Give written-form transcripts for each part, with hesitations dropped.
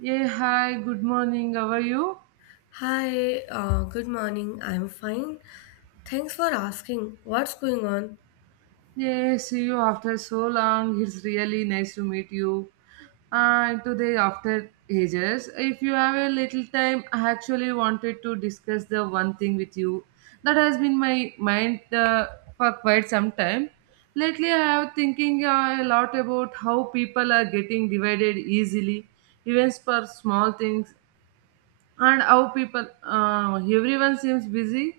Yeah, hi, good morning. How are you? Hi, good morning. I'm fine. Thanks for asking. What's going on? Yeah, see you after so long. It's really nice to meet you. And today, after ages, if you have a little time, I actually wanted to discuss the one thing with you that has been my mind for quite some time. Lately, I have thinking a lot about how people are getting divided easily, even for small things, and how people, everyone seems busy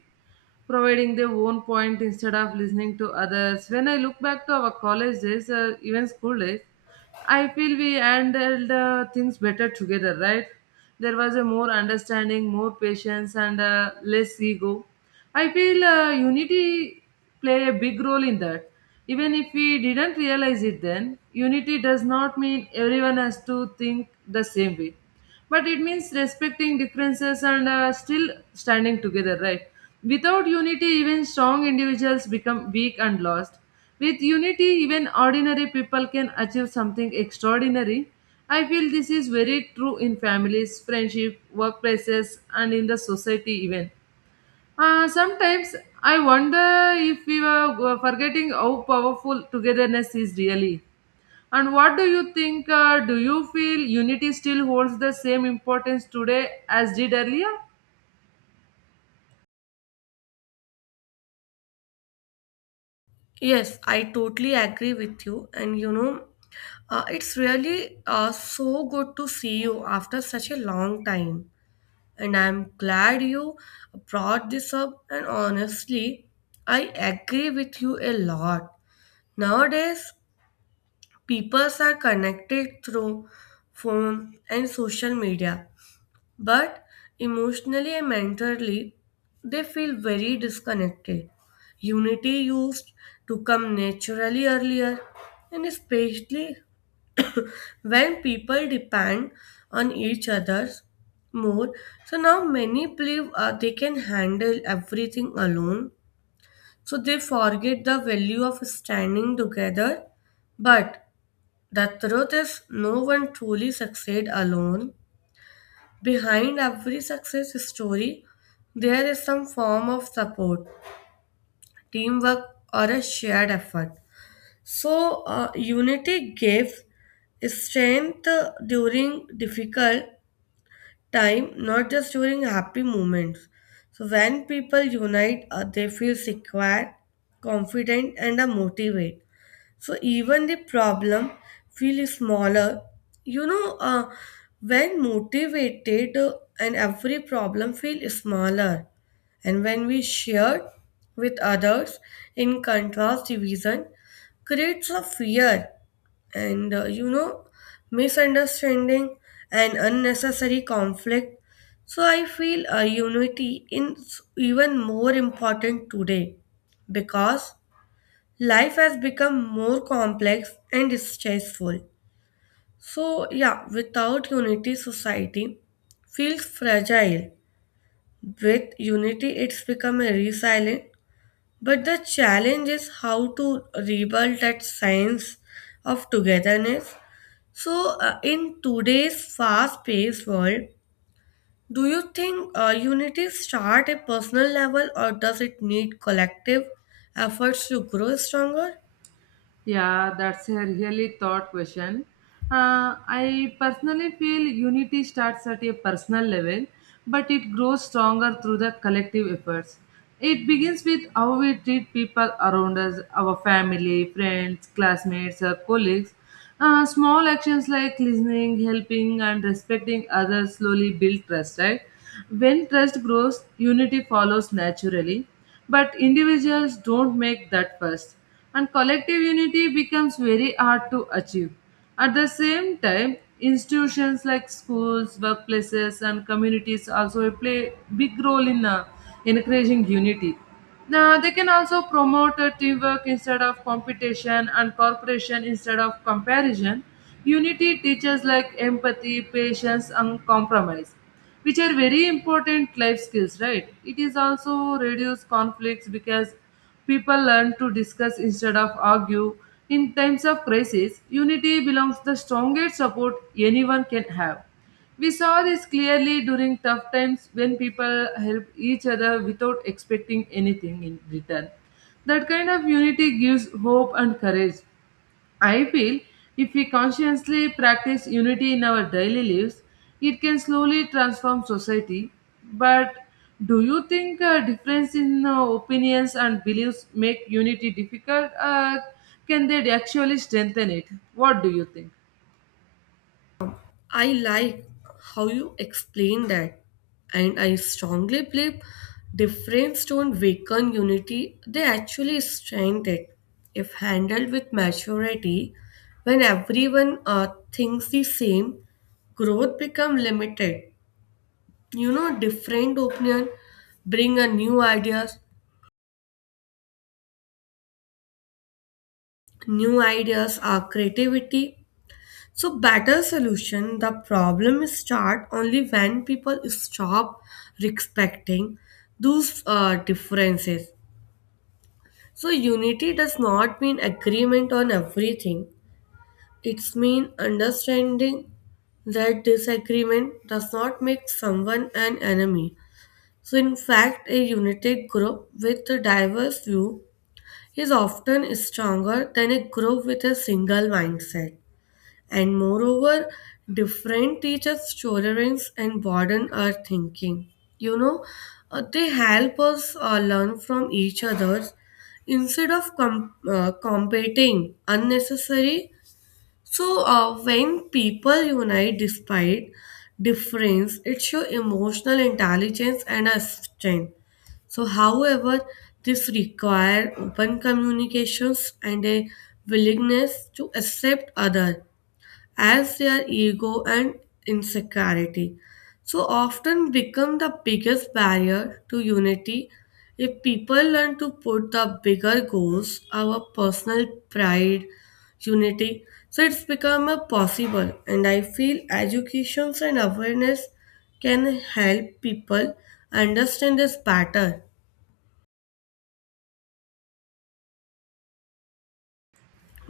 providing their own point instead of listening to others. When I look back to our college days, even school days, I feel we handled things better together, right? There was a more understanding, more patience, and less ego. I feel unity play a big role in that. Even if we didn't realize it then, unity does not mean everyone has to think the same way, but it means respecting differences and still standing together, right? Without unity, even strong individuals become weak and lost. With unity, even ordinary people can achieve something extraordinary. I feel this is very true in families, friendship, workplaces, and in the society even. Sometimes I wonder if we were forgetting how powerful togetherness is really. And what do you think? Do you feel unity still holds the same importance today as did earlier? Yes, I totally agree with you. And you know, it's really so good to see you after such a long time. And I'm glad you brought this up. And honestly, I agree with you a lot. Nowadays, people are connected through phone and social media. But emotionally and mentally, they feel very disconnected. Unity used to come naturally earlier, and especially when people depend on each other more. So now many believe they can handle everything alone. So they forget the value of standing together. But the truth is, no one truly succeed alone. Behind every success story, there is some form of support, teamwork, or a shared effort. So, unity gives strength during difficult time, not just during happy moments. So, when people unite, they feel secure, confident, and motivated. So even the problem feels smaller. You know, when motivated, and every problem feels smaller. And when we share with others, in contrast, division creates a fear and, you know, misunderstanding and unnecessary conflict. So I feel unity is even more important today because life has become more complex and stressful. So, yeah, without unity, society feels fragile. With unity, it's become a resilient. But the challenge is how to rebuild that sense of togetherness. So, in today's fast-paced world, do you think unity start at personal level, or does it need collective efforts to grow stronger? Yeah, that's a really thought question. I personally feel unity starts at a personal level, but it grows stronger through the collective efforts. It begins with how we treat people around us, our family, friends, classmates, or colleagues. Small actions like listening, helping, and respecting others slowly build trust, right? When trust grows, unity follows naturally, but individuals don't make that first, and collective unity becomes very hard to achieve. At the same time, institutions like schools, workplaces, and communities also play big role in encouraging unity. Now, they can also promote a teamwork instead of competition and cooperation instead of comparison. Unity teaches like empathy, patience, and compromise, which are very important life skills, right? It is also reduce conflicts because people learn to discuss instead of argue. In times of crisis, unity belongs the strongest support anyone can have. We saw this clearly during tough times when people help each other without expecting anything in return. That kind of unity gives hope and courage. I feel if we consciously practice unity in our daily lives, it can slowly transform society. But do you think a difference in opinions and beliefs make unity difficult? Can they actually strengthen it? What do you think? I like how you explain that, and I strongly believe difference don't weaken unity, they actually strengthen it. If handled with maturity, when everyone thinks the same, growth become limited. You know, different opinion bring a new ideas are creativity. So better solution, the problem start only when people stop respecting those differences. So unity does not mean agreement on everything. It's mean understanding that disagreement does not make someone an enemy. So in fact, a united group with a diverse view is often stronger than a group with a single mindset. And moreover, different teachers' tolerance and broaden our thinking. You know, they help us learn from each other instead of competing unnecessary. So, when people unite despite difference, it shows emotional intelligence and a strength. So, however, this require open communications and a willingness to accept other as their ego and insecurity so often become the biggest barrier to unity. If people learn to put the bigger goals our personal pride, unity so it's become a possible. And I feel educations and awareness can help people understand this pattern.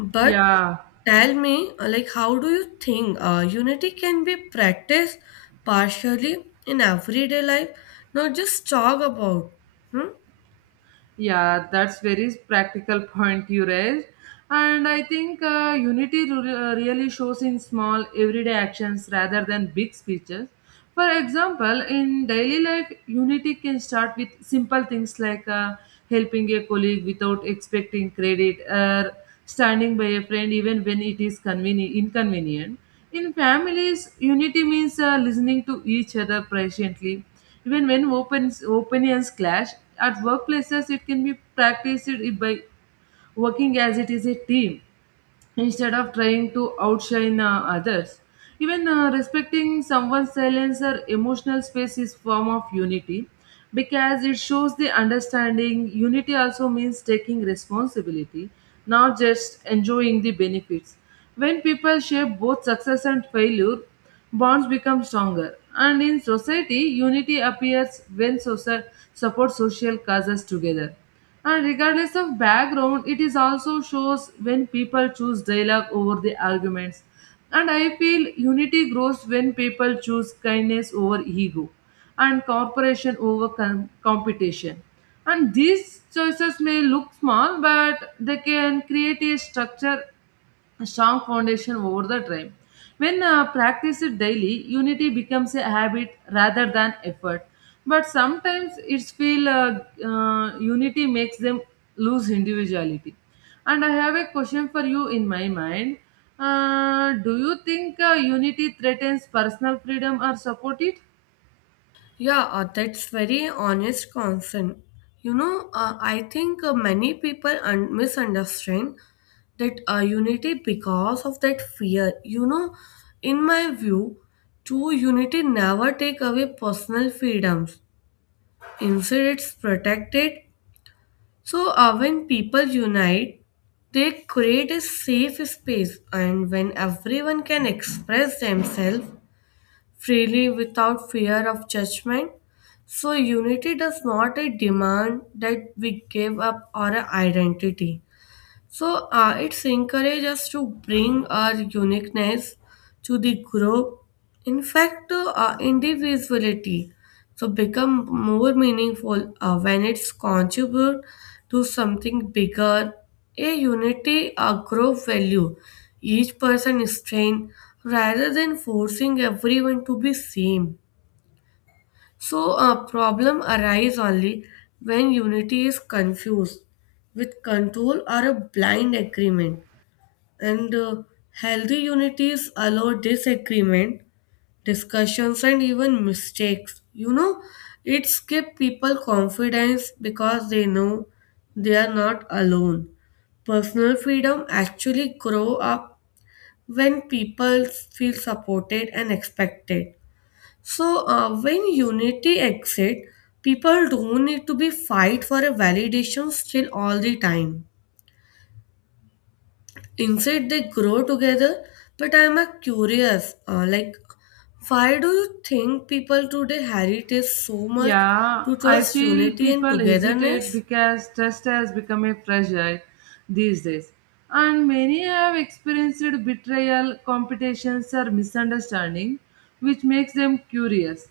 But Yeah, tell me, like, how do you think unity can be practiced partially in everyday life, not just talk about? Hmm? yeah, that's very practical point you raised. And I think unity really shows in small everyday actions rather than big speeches. For example, in daily life, unity can start with simple things like helping a colleague without expecting credit or standing by a friend even when it is inconvenient. In families, unity means listening to each other patiently even when opinions clash, at workplaces it can be practiced by working as it is a team instead of trying to outshine others. Even respecting someone's silence or emotional space is form of unity because it shows the understanding. Unity also means taking responsibility, not just enjoying the benefits. When people share both success and failure, bonds become stronger. And in society, unity appears when support social causes together. And regardless of background, it is also shows when people choose dialogue over the arguments. And I feel unity grows when people choose kindness over ego and cooperation over competition. And these choices may look small, but they can create a structure, a strong foundation over the time. When practiced daily, unity becomes a habit rather than effort. But sometimes it's feel unity makes them lose individuality. And I have a question for you in my mind. Do you think unity threatens personal freedom or support it? Yeah, that's very honest concern. You know, I think many people misunderstand that unity because of that fear. You know, in my view, true unity never take away personal freedoms. Instead, it's protected. So, when people unite, they create a safe space, and when everyone can express themselves freely without fear of judgment, so unity does not a demand that we give up our identity. So it's encourage us to bring our uniqueness to the group. In fact, individuality so become more meaningful when it's contribute to something bigger. A unity, a group value. Each person strength, rather than forcing everyone to be same. So a problem arise only when unity is confused with control or a blind agreement. And healthy unities allow disagreement, discussions, and even mistakes. You know, it gives people confidence because they know they are not alone. Personal freedom actually grow up when people feel supported and expected. So when unity exists, people don't need to be fight for a validation still all the time. Inside, they grow together. But I'm a curious, like, why do you think people today hate so much Yeah, to I trust feel unity and people hesitate togetherness? because trust has become a fragile these days. And many have experienced betrayal, competitions, or misunderstanding, which makes them curious.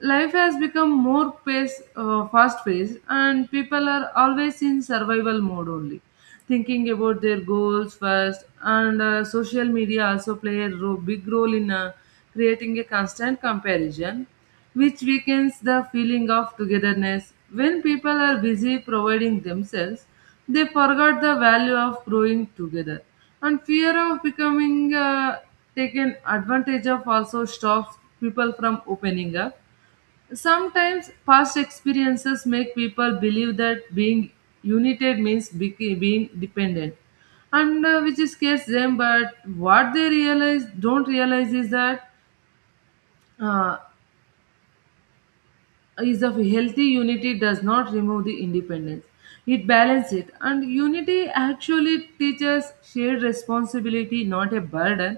Life has become more fast paced, and people are always in survival mode only thinking about their goals first, and social media also play a big role in creating a constant comparison which weakens the feeling of togetherness. When people are busy providing themselves, they forgot the value of growing together, and fear of becoming taken advantage of also stops people from opening up. Sometimes past experiences make people believe that being united means being dependent, and which is case them. But what they realize don't realize is that uh, is of healthy unity does not remove the independence. It balances it, and unity actually teaches shared responsibility, not a burden.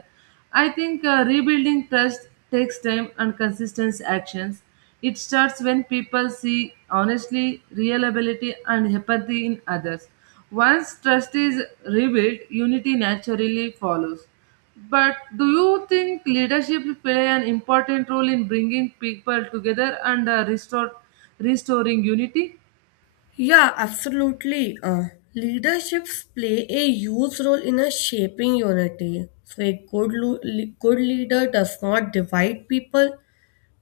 I think rebuilding trust takes time and consistent actions. It starts when people see honestly reliability and empathy in others. Once trust is rebuilt, unity naturally follows. But do you think leadership play an important role in bringing people together and restoring unity? Yeah, absolutely. Leaderships play a huge role in a shaping unity. So a good leader does not divide people,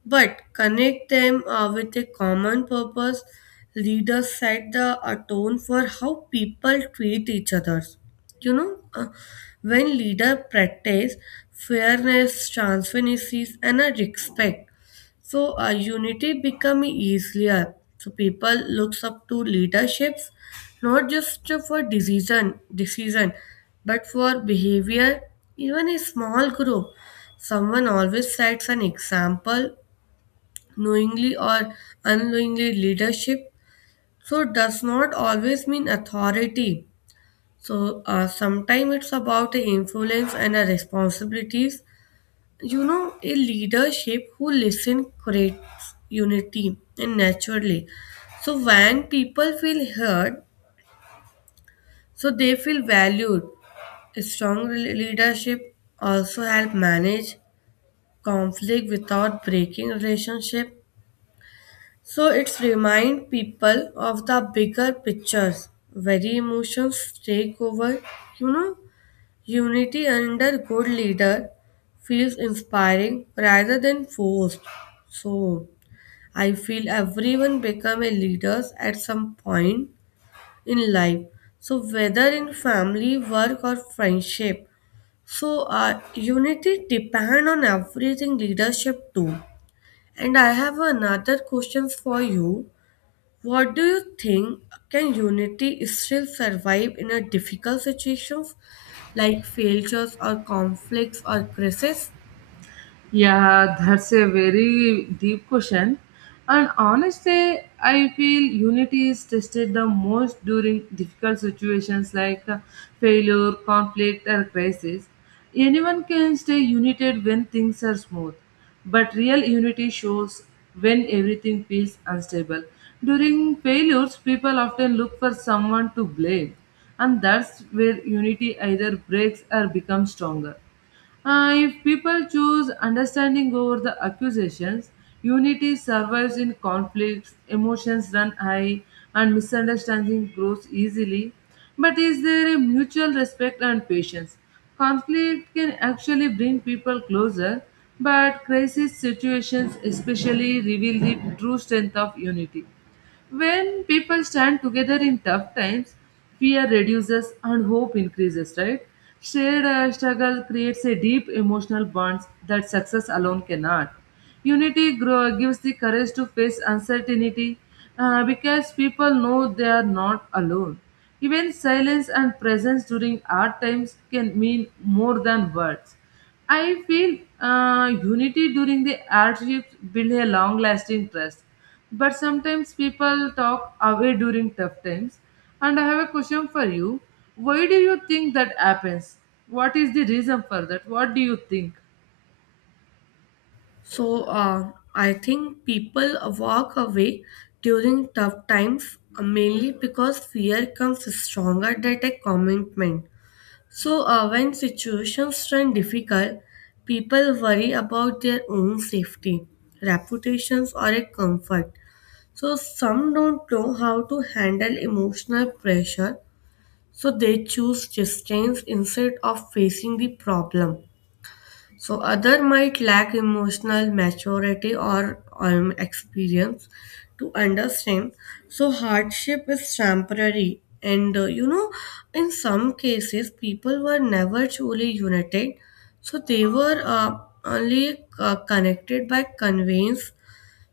but connect them with a common purpose. Leaders set the tone for how people treat each other. You know, when leader practice fairness, transparency, and a respect, so unity become easier. So people looks up to leaderships, not just for decision, but for behavior. Even a small group, someone always sets an example knowingly or unknowingly. Leadership so does not always mean authority, so sometimes it's about a influence and a responsibilities. You know, a leadership who listen creates unity and naturally. So when people feel heard, so they feel valued. A leadership also help manage conflict without breaking relationship. So it's remind people of the bigger pictures, very emotions take over. You know, unity under good leader feels inspiring rather than forced. So I feel everyone become a leaders at some point in life. So whether in family, work or friendship. So unity depend on everything leadership too. And I have another questions for you. What do you think? Can unity still survive in a difficult situations like failures or conflicts or crises? Yeah, that's a very deep question. And honestly, I feel unity is tested the most during difficult situations like failure, conflict, or crisis. Anyone can stay united when things are smooth, but real unity shows when everything feels unstable. During failures, people often look for someone to blame, and that's where unity either breaks or becomes stronger. If people choose understanding over the accusations, unity survives. In conflicts, emotions run high, and misunderstanding grows easily. But is there a mutual respect and patience? Conflict can actually bring people closer, but crisis situations especially reveal the true strength of unity. When people stand together in tough times, fear reduces and hope increases, right? Shared struggle creates a deep emotional bond that success alone cannot. Unity grow, gives the courage to face uncertainty because people know they are not alone. Even silence and presence during hard times can mean more than words. I feel unity during the hardships build a long-lasting trust, but sometimes people talk away during tough times. And I have a question for you. Why do you think that happens? What is the reason for that? What do you think? So I think people walk away during tough times mainly because fear comes stronger than a commitment. So, when situations turn difficult, people worry about their own safety, reputations, or a comfort. So, some don't know how to handle emotional pressure, so they choose distance instead of facing the problem. So other might lack emotional maturity or experience to understand. So hardship is temporary, and, you know, in some cases, people were never truly united. So they were only connected by conveyance.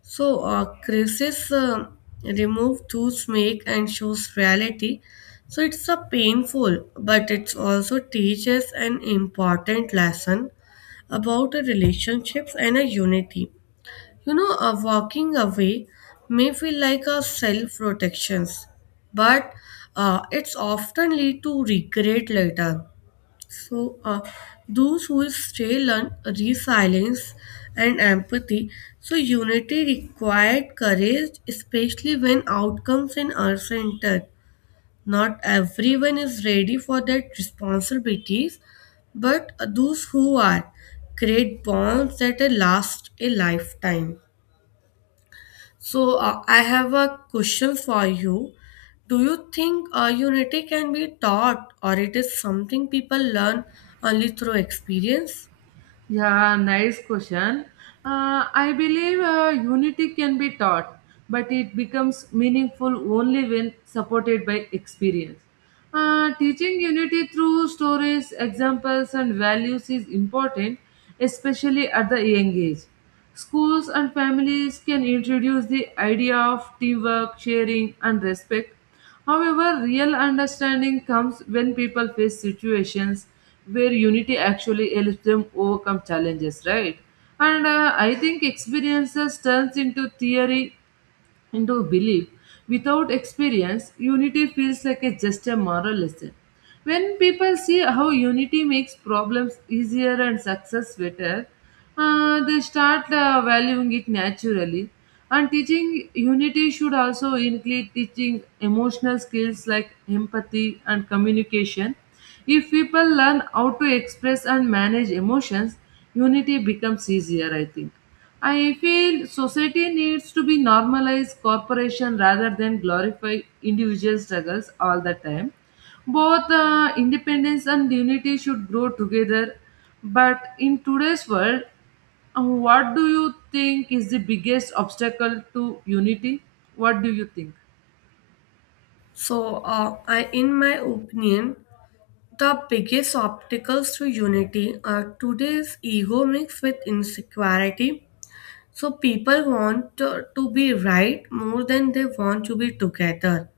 So, crisis remove to make and shows reality. So it's a painful, but it's also teaches an important lesson about a relationships and a unity. You know, a walking away may feel like a self protections, but it's often lead to regret later. So, those who stay learn resilience and empathy. So, unity required courage, especially when outcomes in our center. Not everyone is ready for that responsibilities, but those who are create bonds that last a lifetime. So, I have a question for you. Do you think unity can be taught, or it is something people learn only through experience? Yeah, nice question. I believe unity can be taught, but it becomes meaningful only when supported by experience. Teaching unity through stories, examples, and values is important, especially at the young age. Schools and families can introduce the idea of teamwork, sharing, and respect. However, real understanding comes when people face situations where unity actually helps them overcome challenges, right? And I think experiences turns into theory into belief. Without experience, unity feels like a, just a moral lesson. When people see how unity makes problems easier and success better, they start valuing it naturally. And teaching unity should also include teaching emotional skills like empathy and communication. If people learn how to express and manage emotions, unity becomes easier, I think. I feel society needs to be normalized cooperation rather than glorify individual struggles all the time. Both independence and unity should grow together. But in today's world, what do you think is the biggest obstacle to unity? What do you think? So, in my opinion, the biggest obstacles to unity are today's ego mixed with insecurity. So, people want to be right more than they want to be together.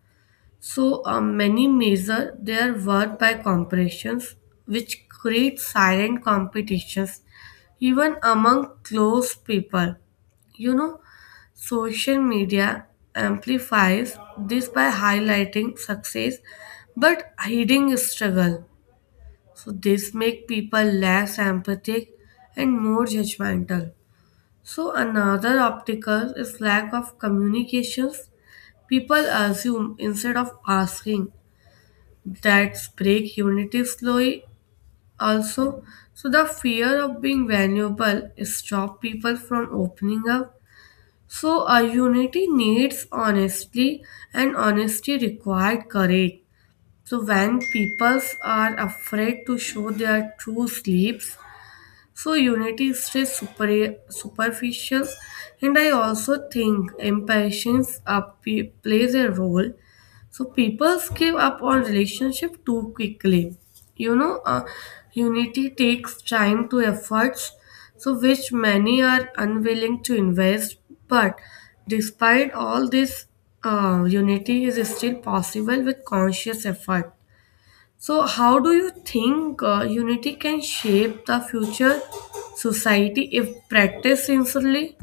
So, many measure their worth by comparisons, which create silent competitions even among close people. You know, social media amplifies this by highlighting success but hiding struggle. So this make people less empathetic and more judgmental. So another obstacle is lack of communications. People assume instead of asking that break unity slowly. Also, so the fear of being vulnerable stop people from opening up. So a unity needs honesty, and honesty required courage. So when peoples are afraid to show their true sleeps, so unity is just superficial, and I also think impatience plays a role. So people give up on relationship too quickly. You know, unity takes time to efforts, so which many are unwilling to invest. But despite all this, unity is still possible with conscious effort. So, how do you think unity can shape the future society if practiced sincerely?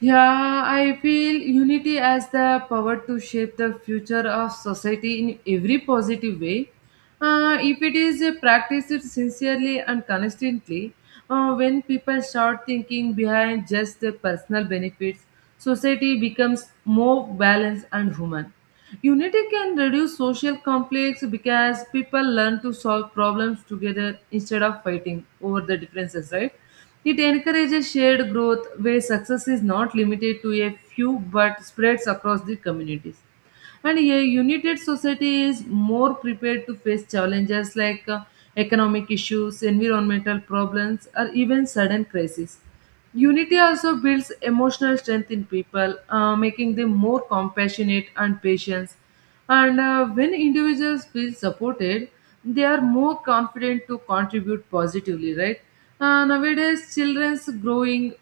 Yeah, I feel unity as the power to shape the future of society in every positive way. If it is practiced sincerely and consistently, when people start thinking behind just their personal benefits, society becomes more balanced and human. Unity can reduce social conflicts because people learn to solve problems together instead of fighting over the differences, right? It encourages shared growth where success is not limited to a few but spreads across the communities. And a united society is more prepared to face challenges like economic issues, environmental problems, or even sudden crises. Unity also builds emotional strength in people, making them more compassionate and patient. And when individuals feel supported, they are more confident to contribute positively, right? Nowadays, children's growing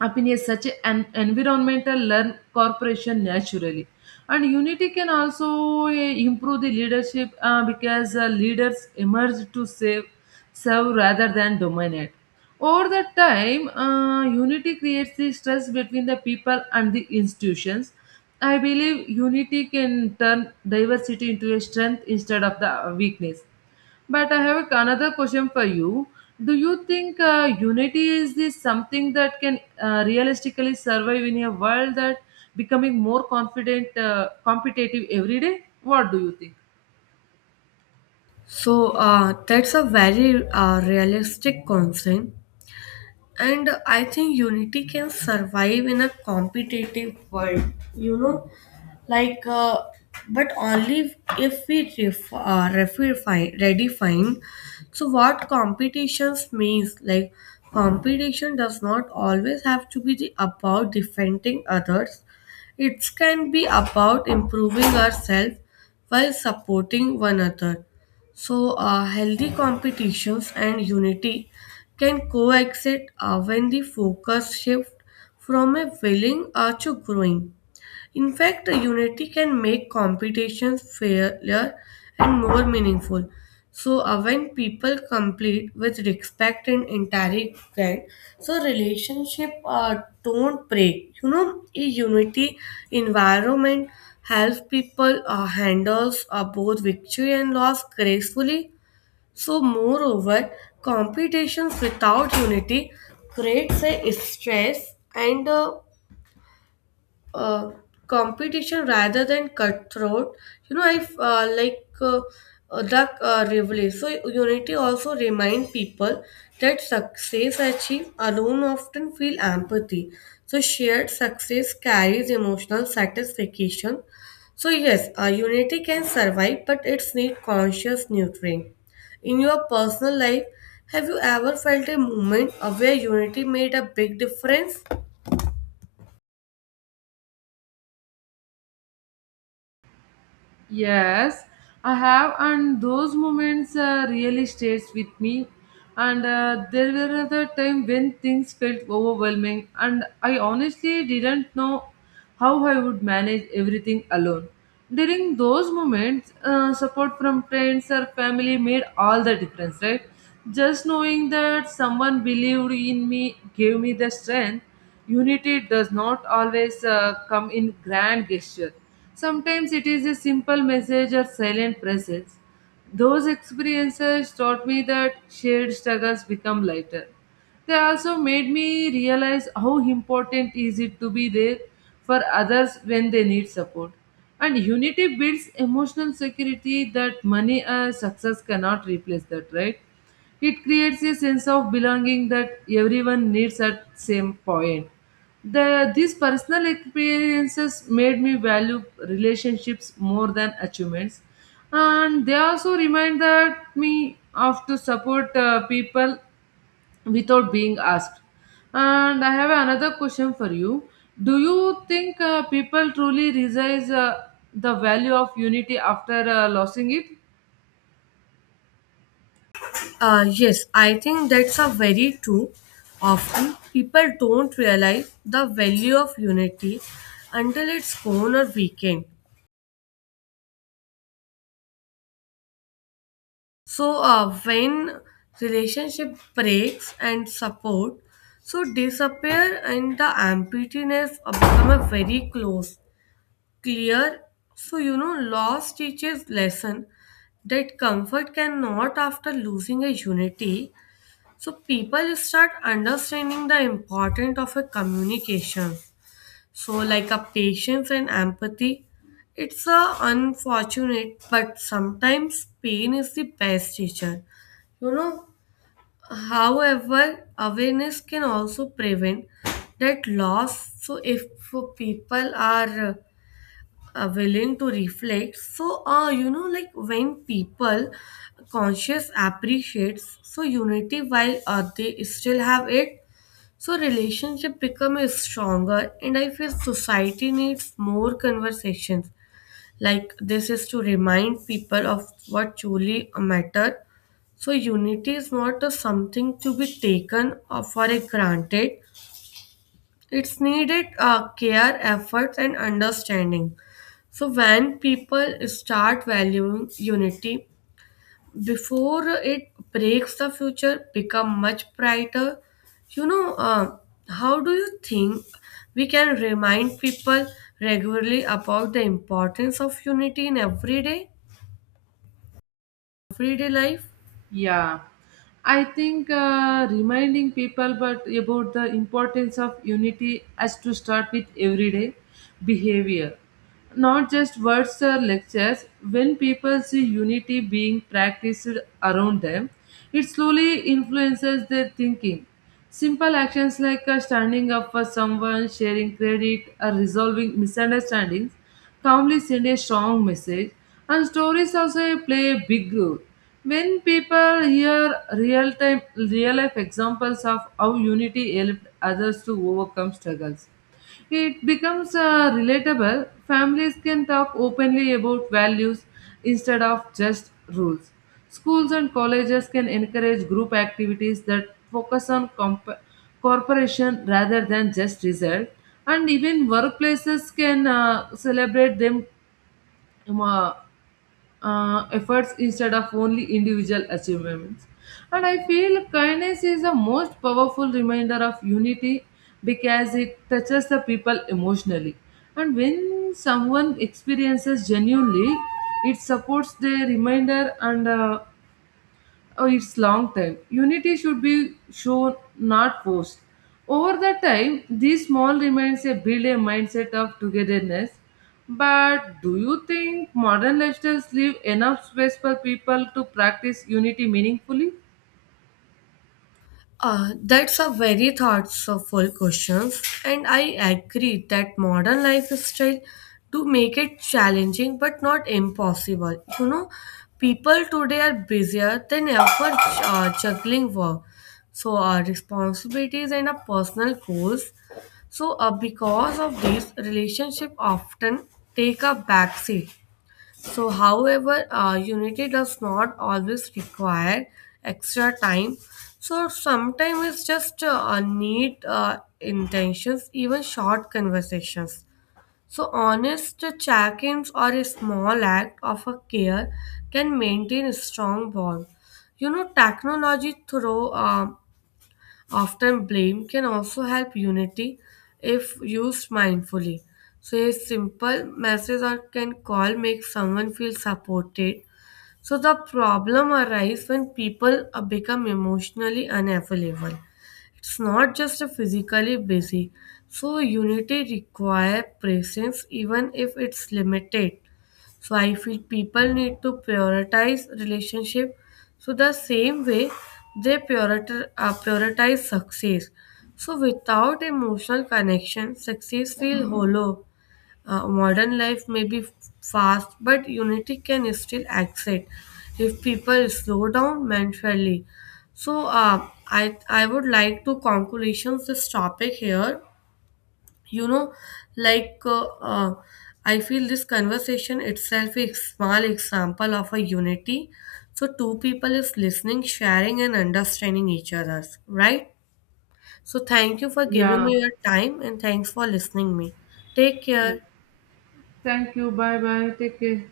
opinion is such an environmental learn corporation naturally, and unity can also improve the leadership because leaders emerge to save serve rather than dominate. Over the time, unity creates the stress between the people and the institutions. I believe unity can turn diversity into a strength instead of the weakness. But I have another question for you. Do you think unity is this something that can realistically survive in a world that becoming more confident, competitive every day? What do you think? So, that's a very realistic concern, and I think unity can survive in a competitive world. You know, like uh, but only if refine redefine so what competitions means. Like competition does not always have to be the, about defending others, it can be about improving ourselves while supporting one another. So healthy competitions and unity can coexist when the focus shift from a willing to growing. In fact, unity can make competitions fairer and more meaningful. So, when people complete with respect and integrity, so relationship don't break. You know, a unity environment helps people handles both victory and loss gracefully. So, moreover, competitions without unity creates a stress and, uh, competition rather than cutthroat. You know, I f- like the rivalry. So unity also remind people that success achieved alone often feel empathy. So shared success carries emotional satisfaction. So yes, unity can survive, but it's need conscious nurturing. In your personal life, have you ever felt a moment where unity made a big difference? Yes, I have, and those moments really stays with me. And there were other time when things felt overwhelming, and I honestly didn't know how I would manage everything alone. During those moments, support from friends or family made all the difference, right? Just knowing that someone believed in me gave me the strength. Unity does not always come in grand gesture. Sometimes it is a simple message or silent presence. Those experiences taught me that shared struggles become lighter. They also made me realize how important is it to be there for others when they need support. And unity builds emotional security that money or success cannot replace that, right? It creates a sense of belonging that everyone needs at same point. The these personal experiences made me value relationships more than achievements, and they also reminded me of to support people without being asked. And I have another question for you. Do you think people truly realize the value of unity after losing it? Yes, I think that's a very true. Often people don't realize the value of unity until it's gone or weakened. So when relationship breaks and support so disappear and the emptiness become a very clear. So you know, loss teaches lesson that comfort cannot after losing a unity. So people start understanding the importance of a communication. So like a patience and empathy. It's a unfortunate, but sometimes pain is the best teacher. You know, however, awareness can also prevent that loss. So if people are willing to reflect, so, you know, like when people conscious appreciates so unity while they still have it, so relationship become a stronger. And I feel society needs more conversations like this is to remind people of what truly matter. So unity is not a something to be taken for a granted. It's needed care, efforts, and understanding. So when people start valuing unity before it breaks, the future become much brighter. You know, how do you think we can remind people regularly about the importance of unity in everyday life? Yeah, I think reminding people but about the importance of unity has to start with everyday behavior, not just words or lectures. When people see unity being practiced around them, it slowly influences their thinking. Simple actions like standing up for someone, sharing credit, or resolving misunderstandings calmly send a strong message, and stories also play a big role. When people hear real time, real life examples of how unity helped others to overcome struggles, it becomes relatable. Families can talk openly about values instead of just rules. Schools and colleges can encourage group activities that focus on cooperation rather than just result, and even workplaces can celebrate them um, uh, efforts instead of only individual achievements. And I feel kindness is the most powerful reminder of unity because it touches the people emotionally. And when someone experiences genuinely, it supports their reminder and oh, it's long time. Unity should be shown, not forced. Over the time, these small remains a build a mindset of togetherness. But do you think modern lifestyles leave enough space for people to practice unity meaningfully? That's a very thoughtful question, and I agree that modern lifestyle to make it challenging but not impossible. You know, people today are busier than ever juggling work, so responsibilities and personal goals. So, because of this, relationship often take a backseat. So, however, unity does not always require extra time. So, sometimes it's just a need intentions, even short conversations. So, honest check ins or a small act of a care can maintain a strong bond. You know, technology through often, blame can also help unity if used mindfully. So, a simple message or can call makes someone feel supported. So, the problem arises when people become emotionally unavailable. It's not just a physically busy. So, unity requires presence even if it's limited. So I feel people need to prioritize relationship. So the same way they prioritize success. So without emotional connection, success feels hollow. Modern life may be fast, but unity can still exist if people slow down mentally. So I would like to conclusions this topic here. You know, like uh, uh, I feel this conversation itself is small example of a unity. So two people is listening sharing and understanding each other's right. So thank you for giving Yeah. me your time and thanks for listening me. Take Yeah. care. Thank you. Bye bye. Take care.